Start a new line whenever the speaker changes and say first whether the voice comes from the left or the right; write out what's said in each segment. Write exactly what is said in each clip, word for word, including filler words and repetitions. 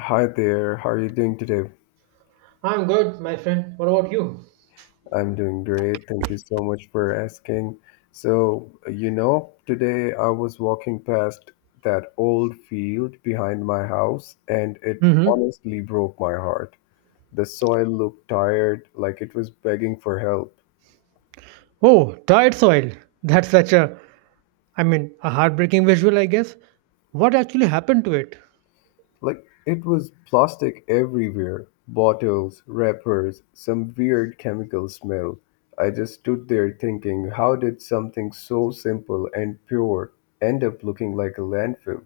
left: Hi there, how are you doing today?
right: I'm good, my friend. What about you?
left: I'm doing great. Thank you so much for asking. So, you know, today I was walking past that old field behind my house and it
right: Mm-hmm.
left: honestly broke my heart. The soil looked tired, like it was begging for help.
right: Oh, tired soil. That's such a, I mean, a heartbreaking visual, I guess. What actually happened to it?
left: Like it was plastic everywhere, bottles, wrappers, some weird chemical smell. I just stood there thinking, how did something so simple and pure end up looking like a landfill?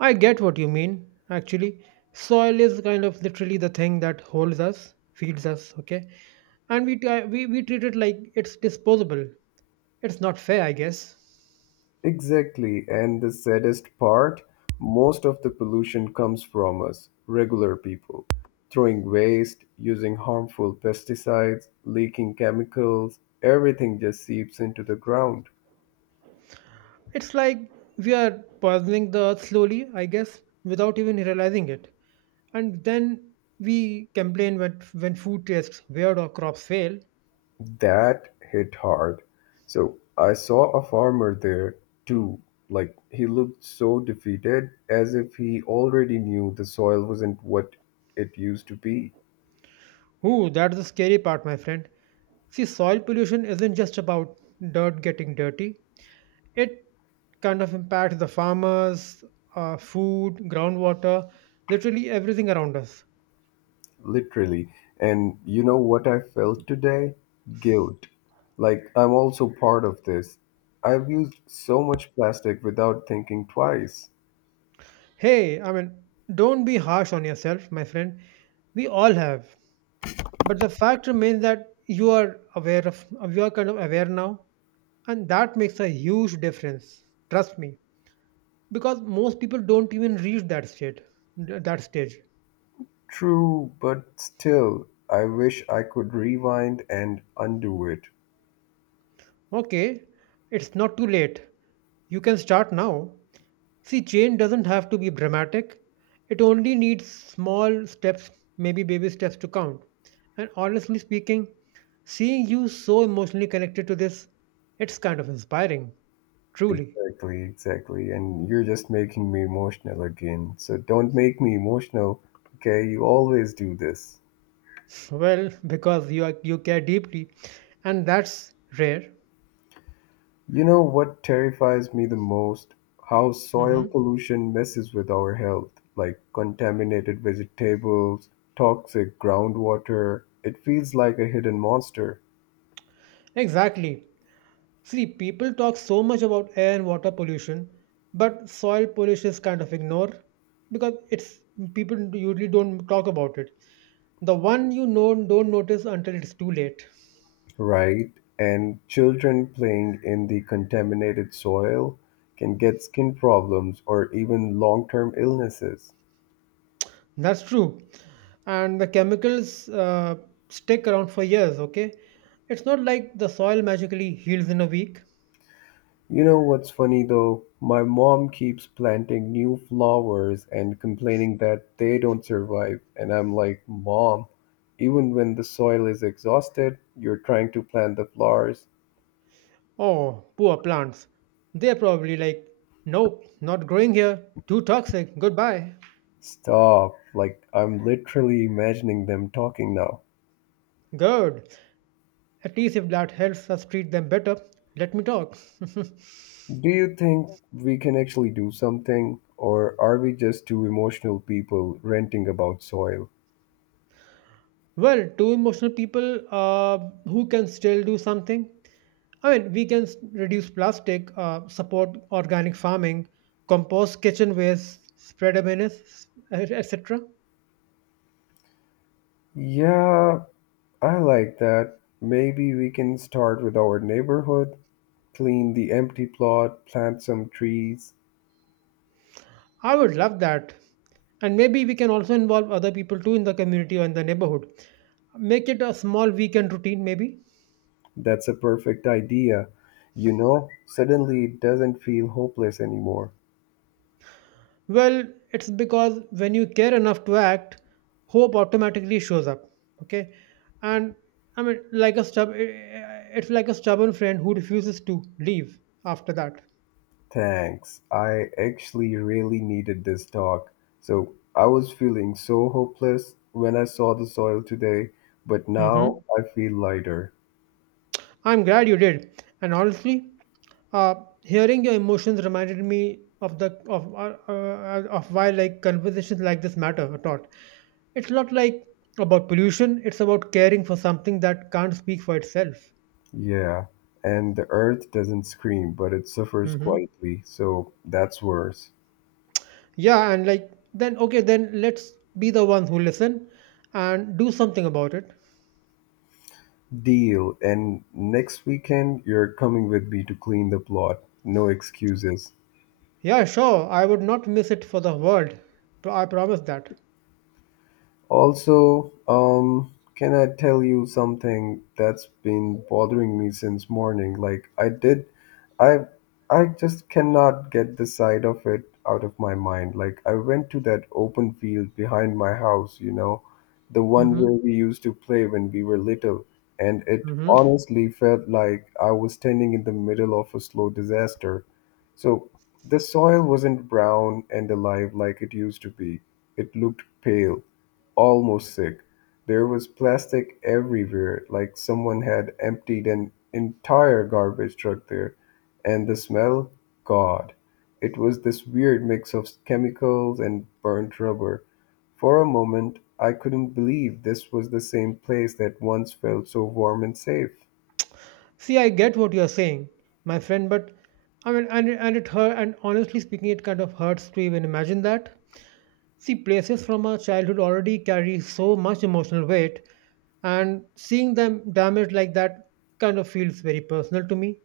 right: I get what you mean, actually. Soil is kind of literally the thing that holds us, feeds us, okay? And we, t- we, we treat it like it's disposable. It's not fair, I guess.
left: Exactly, and the saddest part, most of the pollution comes from us, regular people, throwing waste, using harmful pesticides, leaking chemicals, everything just seeps into the ground.
right: It's like we are puzzling the earth slowly, I guess, without even realizing it. And then we complain when, when food tastes weird or crops fail.
left: That hit hard. So I saw a farmer there, too. Like, he looked so defeated, as if he already knew the soil wasn't what it used to be,
right: Ooh, that's the scary part, my friend. See, soil pollution isn't just about dirt getting dirty, it kind of impacts the farmers, uh, food, groundwater, literally everything around us.
left: literally. And you know what I felt today? Guilt. Like, I'm also part of this. I've used so much plastic without thinking twice.
right: Hey, I mean, don't be harsh on yourself, my friend. We all have. But the fact remains that you are aware of you are kind of aware now, and that makes a huge difference, trust me, because most people don't even reach that state that stage.
left: True, but still, I wish I could rewind and undo it.
right: Okay, it's not too late. You can start now. See, change doesn't have to be dramatic, it only needs small steps, maybe baby steps to count. And honestly speaking, seeing you so emotionally connected to this, it's kind of inspiring, truly.
left: Exactly, exactly. And you're just making me emotional again. So don't make me emotional, okay? You always do this.
right: Well, because you are, you care deeply, and that's rare.
left: You know what terrifies me the most? How soil
right: Hmm.
left: pollution messes with our health, like contaminated vegetables, toxic groundwater. It feels like a hidden monster,
right: Exactly. See, people talk so much about air and water pollution, but soil pollution is kind of ignored because it's people usually don't talk about it. The one, you know, don't notice until it's too late.
left: right? And children playing in the contaminated soil can get skin problems or even long term illnesses.
right: That's true. And the chemicals uh, stick around for years, okay? It's not like the soil magically heals in a week.
left: You know what's funny though? My mom keeps planting new flowers and complaining that they don't survive. And I'm like, Mom, even when the soil is exhausted, you're trying to plant the flowers.
right: Oh, poor plants. They're probably like, nope, not growing here. Too toxic. Goodbye.
left: Stop. Like, I'm literally imagining them talking now.
right: Good. At least if that helps us treat them better, let me talk.
left: Do you think we can actually do something? Or are we just two emotional people ranting about soil?
right: Well, two emotional people uh, who can still do something. I mean, we can s- reduce plastic, uh, support organic farming, compost kitchen waste, spread awareness, et cetera.
left: Yeah, I like that. Maybe we can start with our neighborhood. Clean the empty plot, plant some trees.
right: I would love that. And maybe we can also involve other people too in the community or in the neighborhood. Make it a small weekend routine, maybe.
left: That's a perfect idea. You know, suddenly it doesn't feel hopeless anymore.
right: Well, it's because when you care enough to act, hope automatically shows up. Okay. And I mean, like a stub, eh, eh, it's like a stubborn friend who refuses to leave after that.
left: Thanks. I actually really needed this talk. So I was feeling so hopeless when I saw the soil today, but
right: Hmm.
left: now I feel lighter.
right: I'm glad you did. And honestly, uh, hearing your emotions reminded me of the of uh, uh, of why like conversations like this matter a lot. It's not like about pollution. It's about caring for something that can't speak for itself.
left: Yeah. And the earth doesn't scream, but it suffers
right: Hmm.
left: quietly, so that's worse.
right: Yeah, and like then okay, then let's be the ones who listen and do something about it.
left: Deal, and next weekend you're coming with me to clean the plot. No excuses.
right: Yeah, sure. I would not miss it for the world. Pro- I promise that.
left: Also, um, can I tell you something that's been bothering me since morning? Like I did, I I just cannot get the side of it out of my mind. Like I went to that open field behind my house, you know, the one where we used to play when we were little, and it
right: Mm-hmm.
left: honestly felt like I was standing in the middle of a slow disaster. So the soil wasn't brown and alive like it used to be. It looked pale almost sick. There was plastic everywhere, like someone had emptied an entire garbage truck there. And the smell, God, it was this weird mix of chemicals and burnt rubber. For a moment, I couldn't believe this was the same place that once felt so warm and safe.
right: See, I get what you're saying, my friend, but I mean, and, and it hurt, and honestly speaking, it kind of hurts to even imagine that. See, places from our childhood already carry so much emotional weight, and seeing them damaged like that kind of feels very personal to me.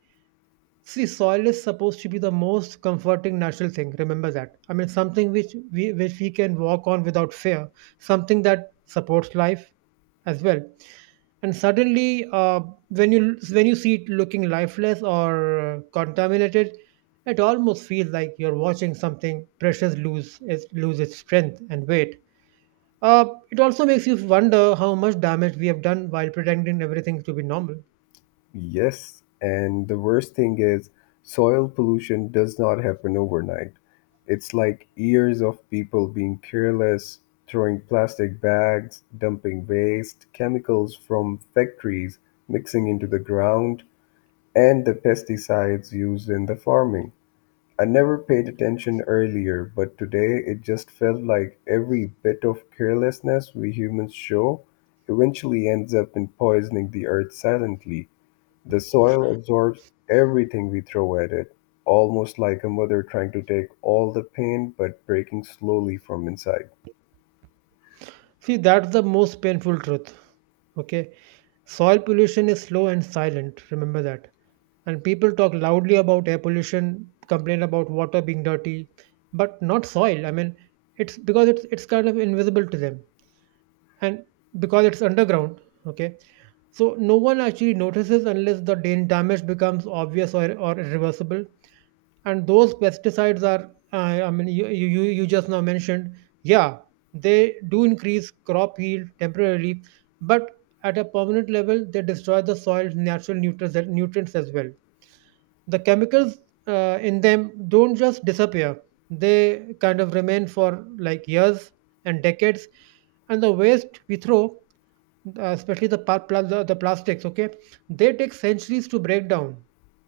right: See, soil is supposed to be the most comforting natural thing. Remember that. I mean, something which we which we can walk on without fear. Something that supports life as well. And suddenly, uh, when you when you see it looking lifeless or uh, contaminated, it almost feels like you're watching something precious lose its lose its strength and weight. Uh, it also makes you wonder how much damage we have done while pretending everything to be normal.
left: Yes, and the worst thing is, soil pollution does not happen overnight. It's like years of people being careless, throwing plastic bags, dumping waste, chemicals from factories mixing into the ground, and the pesticides used in the farming. I never paid attention earlier, but today it just felt like every bit of carelessness we humans show eventually ends up in poisoning the earth silently the soil absorbs everything we throw at it, almost like a mother trying to take all the pain but breaking slowly from inside.
right: See, that's the most painful truth. Okay. Soil pollution is slow and silent. Remember that. And people talk loudly about air pollution, complain about water being dirty, but not soil. I mean, it's because it's it's kind of invisible to them, and because it's underground, okay? So no one actually notices unless the dan- damage becomes obvious, or, or irreversible. And those pesticides are uh, I mean, you, you you you just now mentioned, yeah, they do increase crop yield temporarily, but at a permanent level they destroy the soil's natural nutrients nutrients as well. The chemicals, uh, in them don't just disappear. They kind of remain for like years and decades. And the waste we throw, uh, especially the, pa- pla- the the plastics, okay, they take centuries to break down.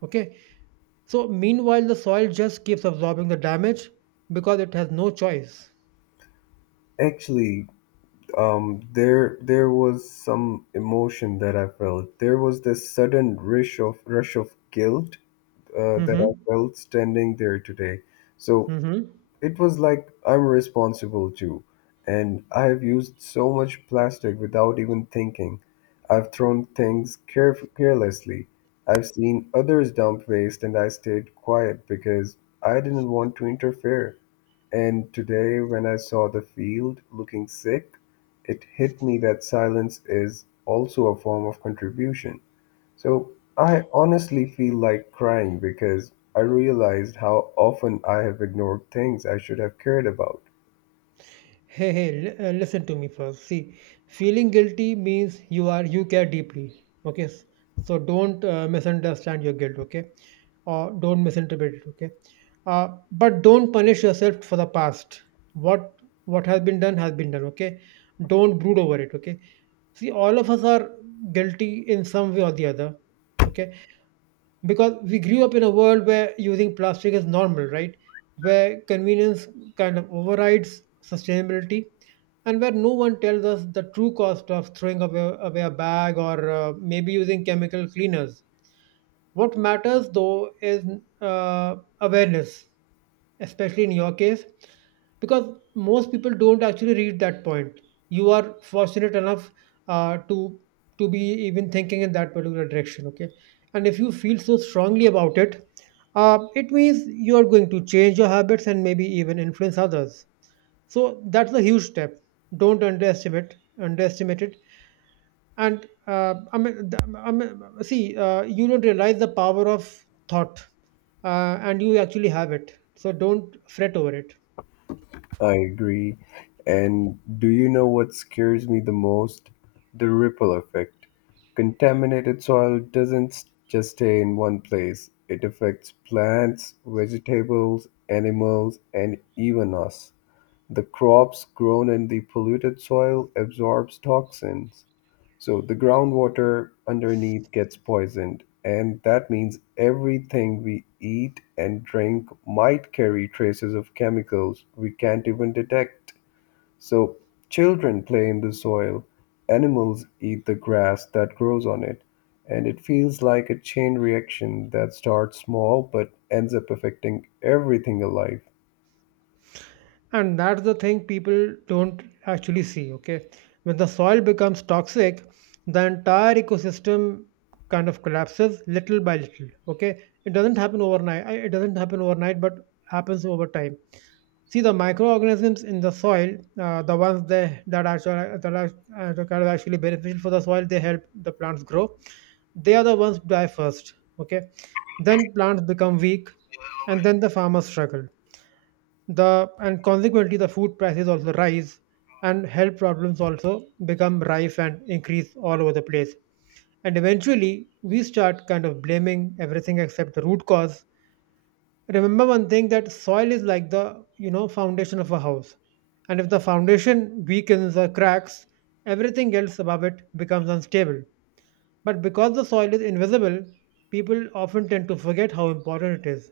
right: Okay, so meanwhile the soil just keeps absorbing the damage because it has no choice.
left: Actually, um, there there was some emotion that I felt. There was this sudden rush of rush of guilt uh, that I
right: Mm-hmm.
left: felt standing there today. So
right: Mm-hmm.
left: it was like, I'm responsible too. And I've used so much plastic without even thinking. I've thrown things caref- carelessly. I've seen others dump waste and I stayed quiet because I didn't want to interfere. And today, when I saw the field looking sick, it hit me that silence is also a form of contribution. So I honestly feel like crying because I realized how often I have ignored things I should have cared about.
right: Hey, hey, l- uh, listen to me first. See, feeling guilty means you are you care deeply. Okay. S- so don't uh, misunderstand your guilt. Okay, or don't misinterpret it. Okay, uh, but don't punish yourself for the past. What what has been done has been done. Okay, don't brood over it. Okay, see, all of us are guilty in some way or the other. Okay, because we grew up in a world where using plastic is normal, right? Where convenience kind of overrides sustainability, and where no one tells us the true cost of throwing away, away a bag, or uh, maybe using chemical cleaners. What matters though is uh, awareness, especially in your case, because most people don't actually read that point. You are fortunate enough uh, to to be even thinking in that particular direction, okay? And if you feel so strongly about it, uh, it means you are going to change your habits and maybe even influence others. So that's a huge step. Don't underestimate underestimate it. And uh, I mean, th- I mean, see, uh, you don't realize the power of thought, uh, and you actually have it. So don't fret over it.
left: I agree. And do you know what scares me the most? The ripple effect. Contaminated soil doesn't s- just stay in one place, it affects plants, vegetables, animals, and even us. The crops grown in the polluted soil absorbs toxins. So the groundwater underneath gets poisoned, and that means everything we eat and drink might carry traces of chemicals we can't even detect. So children play in the soil, animals eat the grass that grows on it, and it feels like a chain reaction that starts small but ends up affecting everything alive.
right: And that's the thing people don't actually see. Okay, when the soil becomes toxic, the entire ecosystem kind of collapses little by little. Okay, it doesn't happen overnight. I- It doesn't happen overnight, but happens over time. See, the microorganisms in the soil, uh, the ones they, that are actually, that are uh, that are actually beneficial for the soil, they help the plants grow. They are the ones who die first. Okay, then plants become weak, and then the farmers struggle. The and consequently, the food prices also rise, and health problems also become rife and increase all over the place. And eventually, we start kind of blaming everything except the root cause. Remember one thing, that soil is like the, you know, foundation of a house, and if the foundation weakens or cracks, everything else above it becomes unstable. But because the soil is invisible, people often tend to forget how important it is.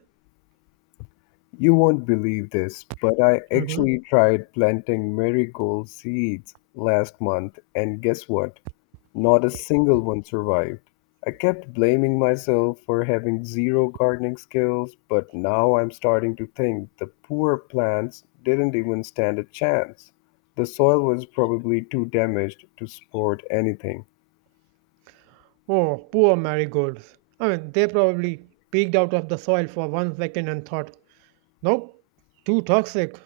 left: You won't believe this, but I
right: Mhm.
left: actually tried planting marigold seeds last month, and guess what? Not a single one survived. I kept blaming myself for having zero gardening skills, but now I'm starting to think the poor plants didn't even stand a chance. The soil was probably too damaged to support anything.
right: Oh, poor marigolds. I mean, they probably peeked out of the soil for one second and thought, nope, too toxic.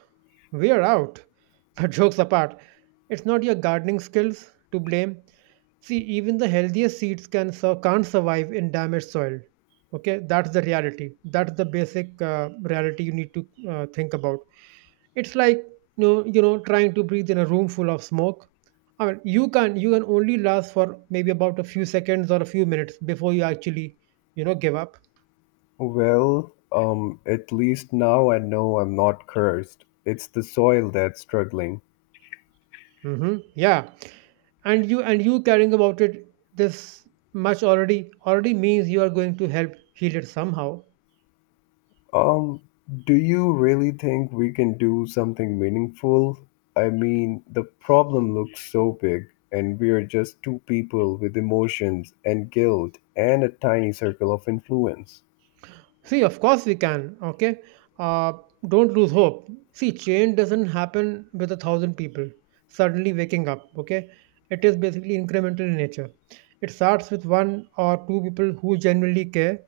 right: We are out. But jokes apart, it's not your gardening skills to blame. See, even the healthiest seeds can sur- can't survive in damaged soil. Okay, that's the reality. That's the basic uh, reality you need to uh, think about. It's like, you know, you know, trying to breathe in a room full of smoke. I mean, you can you can only last for maybe about a few seconds or a few minutes before you actually, you know, give up.
left: Well, um, at least now I know I'm not cursed. It's the soil that's struggling.
right: Mm-hmm. Yeah, and you and you caring about it this much already already means you are going to help heal it somehow.
left: Um, do you really think we can do something meaningful? I mean, the problem looks so big, and we are just two people with emotions and guilt and a tiny circle of influence.
right: See, of course we can, okay? uh, don't lose hope. See, change doesn't happen with a thousand people suddenly waking up, okay? It is basically incremental in nature. It starts with one or two people who genuinely care.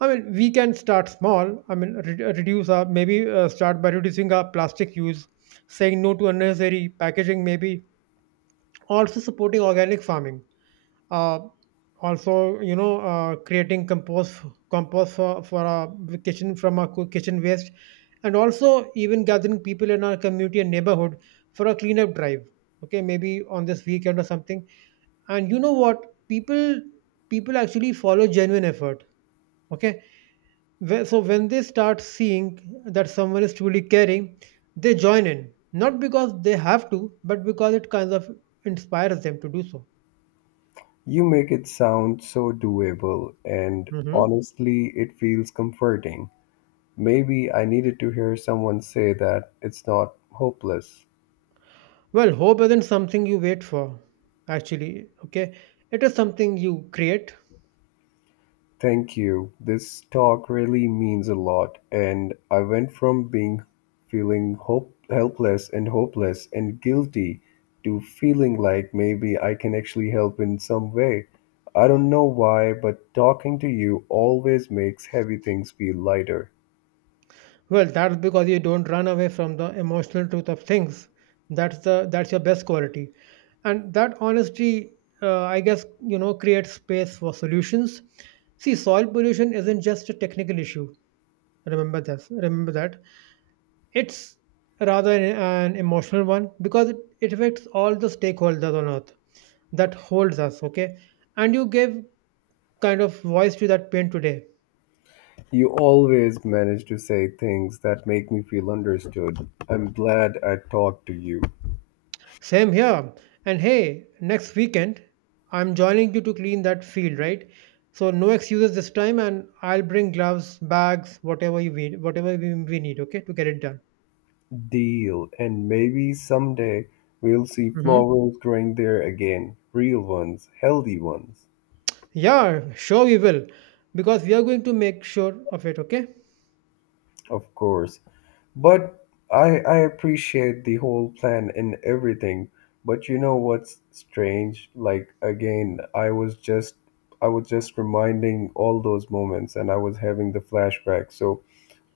right: I mean, we can start small. I mean, re- reduce our maybe, uh, start by reducing our plastic use, saying no to unnecessary packaging, maybe also supporting organic farming, uh, also, you know, uh, creating compost, compost for, for a kitchen, from a kitchen waste. And also even gathering people in our community and neighborhood for a cleanup drive, okay, maybe on this weekend or something. And you know what, people people actually follow genuine effort. Okay, Wh- so when they start seeing that someone is truly caring, they join in, not because they have to, but because it kind of inspires them to do so.
left: You make it sound so doable, and
right: Mhm.
left: honestly, it feels comforting. Maybe I needed to hear someone say that it's not hopeless.
right: Well, hope isn't something you wait for, actually. Okay. It is something you create.
left: Thank you. This talk really means a lot. And I went from being feeling hope, helpless and hopeless and guilty to feeling like maybe I can actually help in some way. I don't know why, but talking to you always makes heavy things feel lighter.
right: Well, that's because you don't run away from the emotional truth of things. That's the that's your best quality. And that honesty, uh, I guess, you know, creates space for solutions. See, soil pollution isn't just a technical issue. Remember this. Remember that. It's rather an, an emotional one, because it, it affects all the stakeholders on earth that holds us. Okay, and you give kind of voice to that pain today.
left: You always manage to say things that make me feel understood. I'm glad I talked to you.
right: Same here. And hey, next weekend, I'm joining you to clean that field, right? So no excuses this time, and I'll bring gloves, bags, whatever you need, whatever we, we need, okay, to get it done.
left: Deal. And maybe someday we'll see
right: Hmm.
left: flowers growing there again. Real ones, healthy ones,
right: Yeah, sure we will, because we are going to make sure of it, okay?
left: of course. But I, I appreciate the whole plan and everything. But you know what's strange? Like again, I was just I was just reminding all those moments and I was having the flashback. So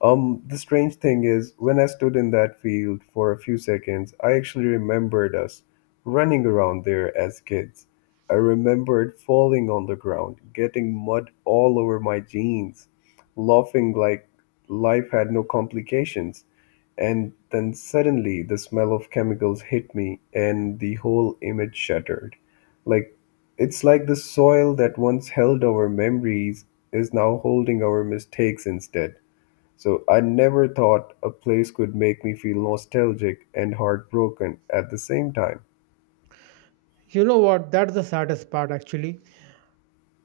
left: Um, the strange thing is, when I stood in that field for a few seconds, I actually remembered us running around there as kids. I remembered falling on the ground, getting mud all over my jeans, laughing like life had no complications. And then suddenly the smell of chemicals hit me, and the whole image shuddered. Like, it's like the soil that once held our memories is now holding our mistakes instead. So I never thought a place could make me feel nostalgic and heartbroken at the same time.
right: You know what? That's the saddest part, actually.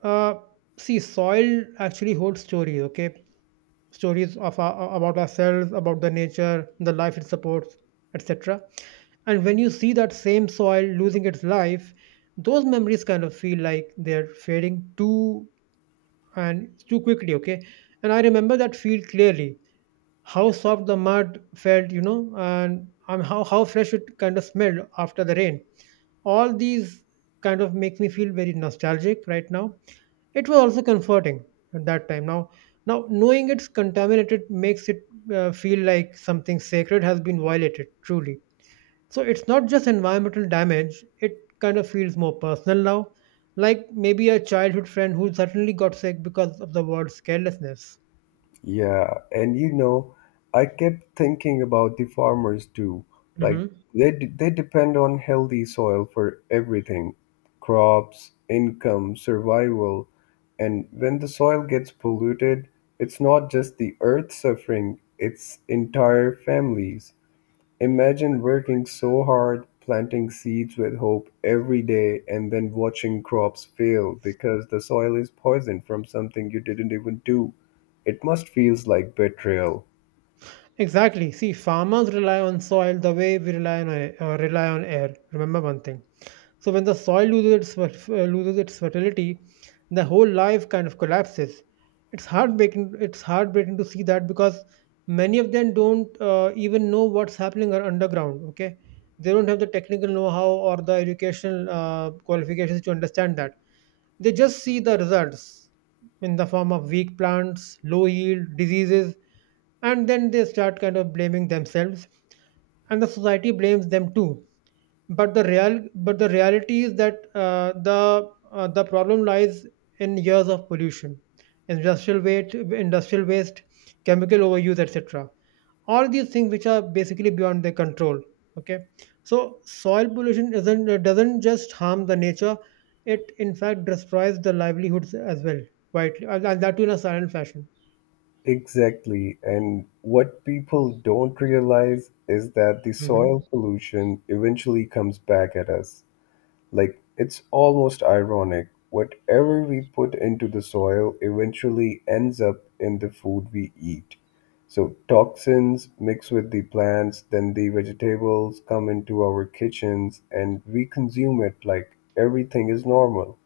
right: Uh, See, soil actually holds stories, okay? Stories of our, about ourselves, about the nature, the life it supports, et cetera. And when you see that same soil losing its life, those memories kind of feel like they're fading too and too quickly. Okay, and I remember that feel clearly. How soft the mud felt, you know, and um, how how fresh it kind of smelled after the rain. All these kind of make me feel very nostalgic right now. It was also comforting at that time. Now, now knowing it's contaminated makes it uh, feel like something sacred has been violated. Truly, so it's not just environmental damage. It kind of feels more personal now, like maybe a childhood friend who suddenly got sick because of the world's carelessness.
left: Yeah, and you know, I kept thinking about the farmers too. Like
right: Hmm.
left: they d- they depend on healthy soil for everything, crops, income, survival. And when the soil gets polluted, it's not just the earth suffering, it's entire families. Imagine working so hard, planting seeds with hope every day, and then watching crops fail because the soil is poisoned from something you didn't even do. It must feels like betrayal.
right: Exactly. See, farmers rely on soil the way we rely on air, uh, rely on air. Remember one thing. So when the soil loses its fer- uh, loses its fertility, the whole life kind of collapses. It's heartbreaking. It's heartbreaking to see that because many of them don't uh, even know what's happening or underground. Okay, they don't have the technical know-how or the educational uh, qualifications to understand that. They just see the results in the form of weak plants, low yield, diseases, and then they start kind of blaming themselves, and the society blames them too, but the real but the reality is that uh, the uh, the problem lies in years of pollution, industrial waste industrial waste, chemical overuse, etc. All these things which are basically beyond their control. Okay, so soil pollution isn't uh, doesn't just harm the nature, it in fact destroys the livelihoods as well, quietly, and and that too in a silent fashion.
left: Exactly. And what people don't realize is that the soil
right: Mhm.
left: pollution eventually comes back at us. Like, it's almost ironic. Whatever we put into the soil eventually ends up in the food we eat. So, toxins mix with the plants, then the vegetables come into our kitchens, and we consume it like everything is normal.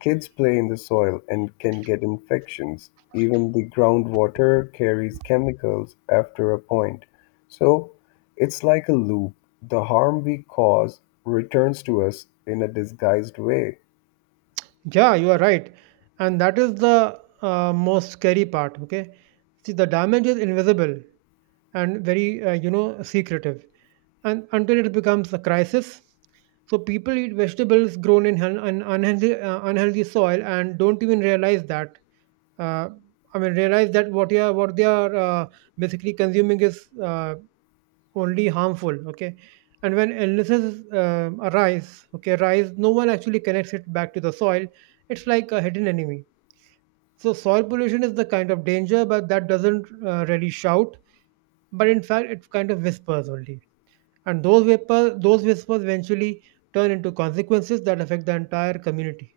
left: Kids play in the soil and can get infections. Even the groundwater carries chemicals after a point. So it's like a loop. The harm we cause returns to us in a disguised way.
right: Yeah, you are right. And that is the uh, most scary part, okay? See, the damage is invisible, and very uh, you know, secretive, and until it becomes a crisis. So people eat vegetables grown in un- un- unhealthy, uh, unhealthy soil and don't even realize that, uh, I mean realize that what you are what they are uh, basically consuming is uh, only harmful. Okay, and when illnesses uh, arise, okay, rise, no one actually connects it back to the soil. It's like a hidden enemy. So soil pollution is the kind of danger but that doesn't uh, really shout, but in fact it's kind of whispers only. And those whispers those whispers eventually turn into consequences that affect the entire community.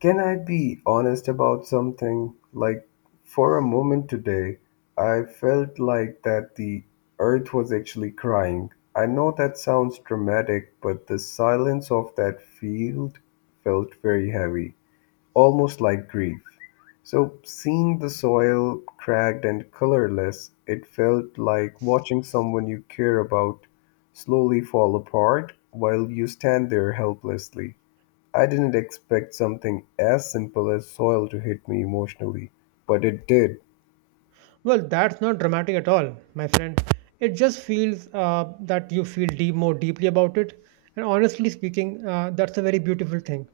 left: Can I be honest about something? Like, for a moment today, I felt like that the earth was actually crying. I know that sounds dramatic, but the silence of that field felt very heavy, almost like grief. So, seeing the soil cracked and colorless, it felt like watching someone you care about slowly fall apart while you stand there helplessly. I didn't expect something as simple as soil to hit me emotionally, but it did.
right: Well, that's not dramatic at all, my friend. It just feels uh, that you feel deep more deeply about it, and honestly speaking, uh, that's a very beautiful thing.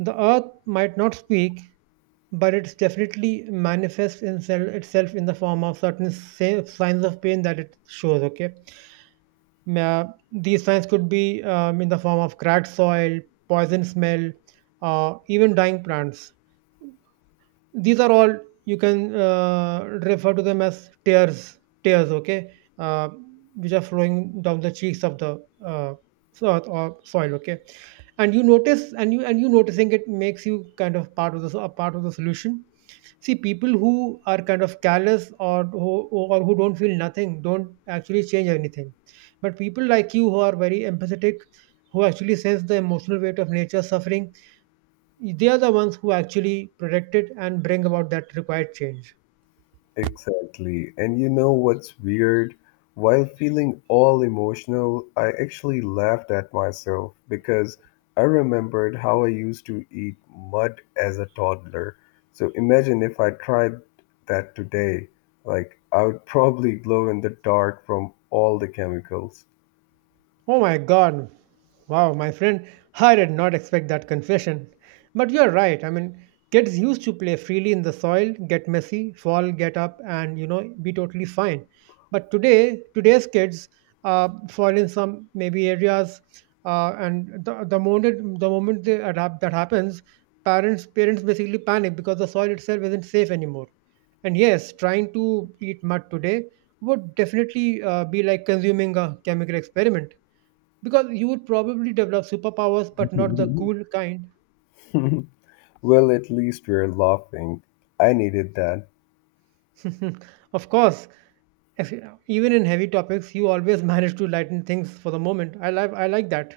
right: The earth might not speak, but it's definitely manifests itself, itself in the form of certain sa- signs of pain that it shows. Okay, Ma- these signs could be um, in the form of cracked soil, poison smell, uh, even dying plants. These are all, you can uh, refer to them as tears. Tears, okay, uh, which are flowing down the cheeks of the, uh, earth or soil. Okay, and you notice and you and you noticing it makes you kind of part of the a part of the solution. See, people who are kind of callous, or who or who don't feel nothing don't actually change anything. But people like you who are very empathetic, who actually sense the emotional weight of nature's suffering, they are the ones who actually protect it and bring about that required change.
left: Exactly. And you know what's weird? While feeling all emotional, I actually laughed at myself because I remembered how I used to eat mud as a toddler. So imagine if I tried that today. Like, I would probably glow in the dark from all the chemicals.
right: Oh my God. Wow, my friend, I did not expect that confession. But you're right. I mean, kids used to play freely in the soil, get messy, fall, get up, and, you know, be totally fine. But today, today's kids uh, fall in some maybe areas, uh, and the, the moment the moment they adapt, that happens, parents parents basically panic because the soil itself isn't safe anymore. And yes, trying to eat mud today would definitely uh, be like consuming a chemical experiment, because you would probably develop superpowers, but not the cool kind.
left: Well, at least we're laughing. I needed that.
right: Of course. if- Even in heavy topics you always manage to lighten things for the moment. I like i like that.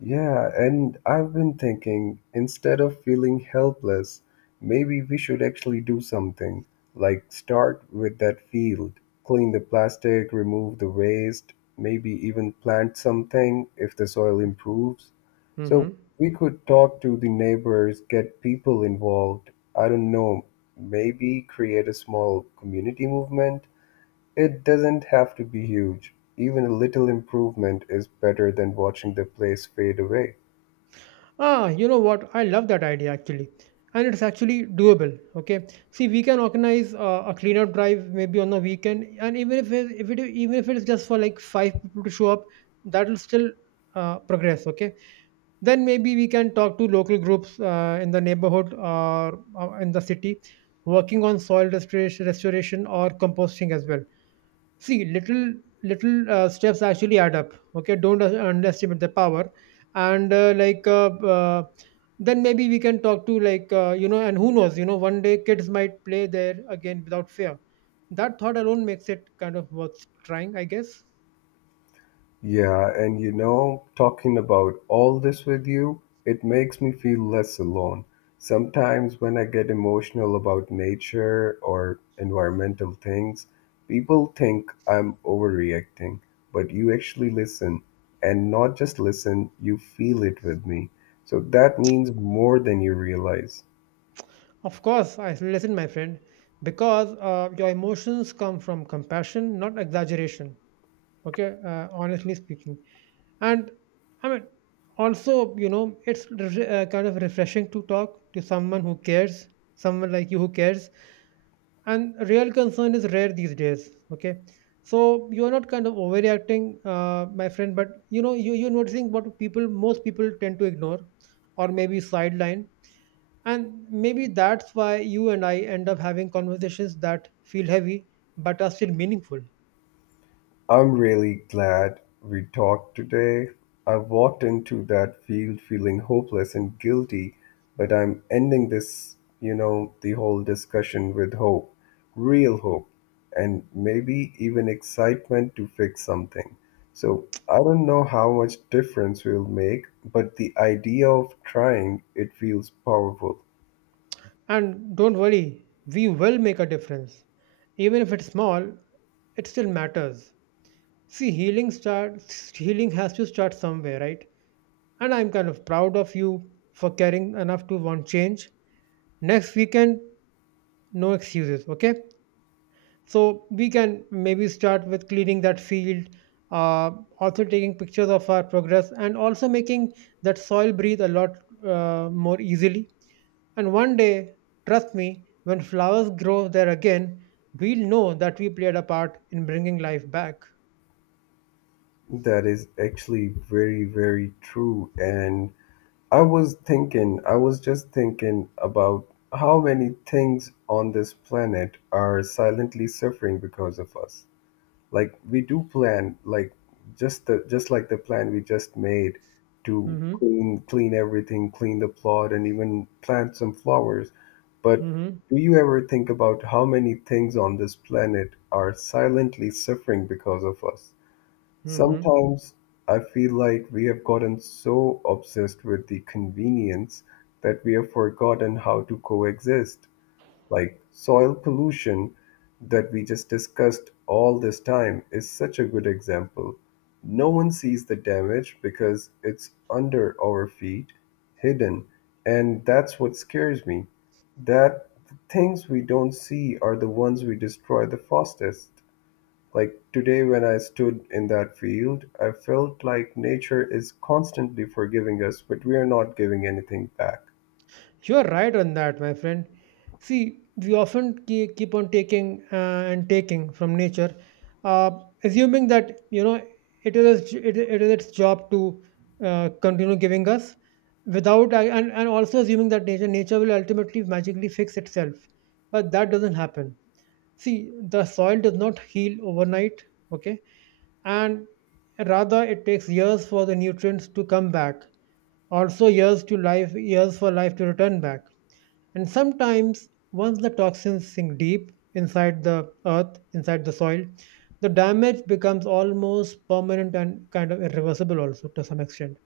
left: Yeah, and I've been thinking instead of feeling helpless, maybe we should actually do something. Like start with that field, clean the plastic, remove the waste, maybe even plant something if the soil improves. So
right: Hmm.
left: we could talk to the neighbors, get people involved. I don't know, maybe create a small community movement. It doesn't have to be huge. Even a little improvement is better than watching the place fade away.
right: Ah, you know what, I love that idea, actually. And it's actually doable. Okay, see, we can organize uh, a cleanup drive, maybe on the weekend, and even if it, if it even if it's just for like five people to show up, that'll still uh, progress. Okay, then maybe we can talk to local groups, uh, in the neighborhood or uh, in the city, working on soil restoration, restoration or composting as well. See, little, little uh, steps actually add up. Okay, don't uh, underestimate the power. And uh, like uh, uh, then maybe we can talk to like, uh, you know, and who knows, you know, one day kids might play there again without fear. That thought alone makes it kind of worth trying, I guess.
left: Yeah, and you know, talking about all this with you, it makes me feel less alone. Sometimes when I get emotional about nature or environmental things, people think I'm overreacting, but you actually listen. And not just listen, you feel it with me. So that means more than you realize.
right: Of course, I listen, my friend, because uh, your emotions come from compassion, not exaggeration. Okay, uh, honestly speaking, and I mean, also, you know, it's re- uh, kind of refreshing to talk to someone who cares, someone like you who cares, and real concern is rare these days. Okay, so you are not kind of overreacting, uh, my friend, but you know, you you're noticing what people, most people tend to ignore, or maybe sideline, and maybe that's why you and I end up having conversations that feel heavy but are still meaningful.
left: I'm really glad we talked today. I walked into that field feeling hopeless and guilty, but I'm ending this, you know, the whole discussion with hope, real hope, and maybe even excitement to fix something. So I don't know how much difference we'll make, but the idea of trying it feels powerful.
right: And don't worry, we will make a difference. Even if it's small, it still matters. See, healing starts healing has to start somewhere, right? And I'm kind of proud of you for caring enough to want change. Next weekend, no excuses, okay? So we can maybe start with cleaning that field, uh, also taking pictures of our progress, and also making that soil breathe a lot uh, more easily. And one day, trust me, when flowers grow there again, we'll know that we played a part in bringing life back.
left: That is actually very, very true. And I was thinking, I was just thinking about how many things on this planet are silently suffering because of us. Like we do plan, like just the just like the plan we just made to
right: Mm-hmm.
left: clean clean everything, clean the plot, and even plant some flowers. But
right: Mm-hmm.
left: do you ever think about how many things on this planet are silently suffering because of us?
right: Mm-hmm.
left: Sometimes I feel like we have gotten so obsessed with the convenience that we have forgotten how to coexist. Like soil pollution that we just discussed all this time is such a good example. No one sees the damage because it's under our feet, hidden, and that's what scares me. That the things we don't see are the ones we destroy the fastest. Like today, when I stood in that field, I felt like nature is constantly forgiving us, but we are not giving anything back.
right: You're right on that, my friend. See, we often ke- keep on taking, uh, and taking from nature, uh, assuming that, you know, it is its- it, it is its job to uh, continue giving us, without uh, and and also assuming that nature nature will ultimately magically fix itself, but that doesn't happen. See, the soil does not heal overnight, okay, and rather it takes years for the nutrients to come back, also years to life years for life to return back. And sometimes, once the toxins sink deep inside the earth, inside the soil, the damage becomes almost permanent and kind of irreversible, also to some extent.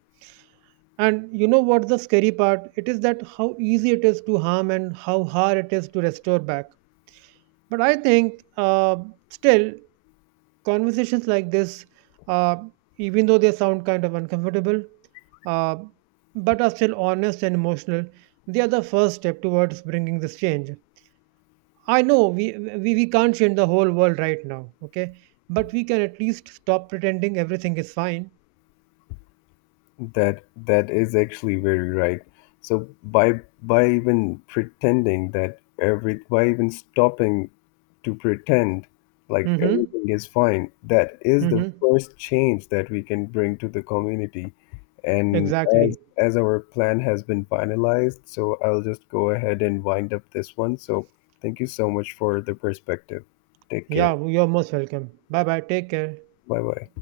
right: And you know what's the scary part? It is that how easy it is to harm and how hard it is to restore back. But I think uh, still, conversations like this, uh, even though they sound kind of uncomfortable, uh, but are still honest and emotional, they are the first step towards bringing this change. I know we, we we can't change the whole world right now, okay? But we can at least stop pretending everything is fine.
left: That that is actually very right. So by by even pretending that every by even stopping to pretend like
right: Mm-hmm.
left: everything is fine. That is the
right: Mm-hmm.
left: first change that we can bring to the community. And
right: Exactly.
left: as as our plan has been finalized, so I'll just go ahead and wind up this one. So thank you so much for the perspective. Take care.
right: Yeah, you're most welcome. Bye bye. Take care.
left: Bye bye.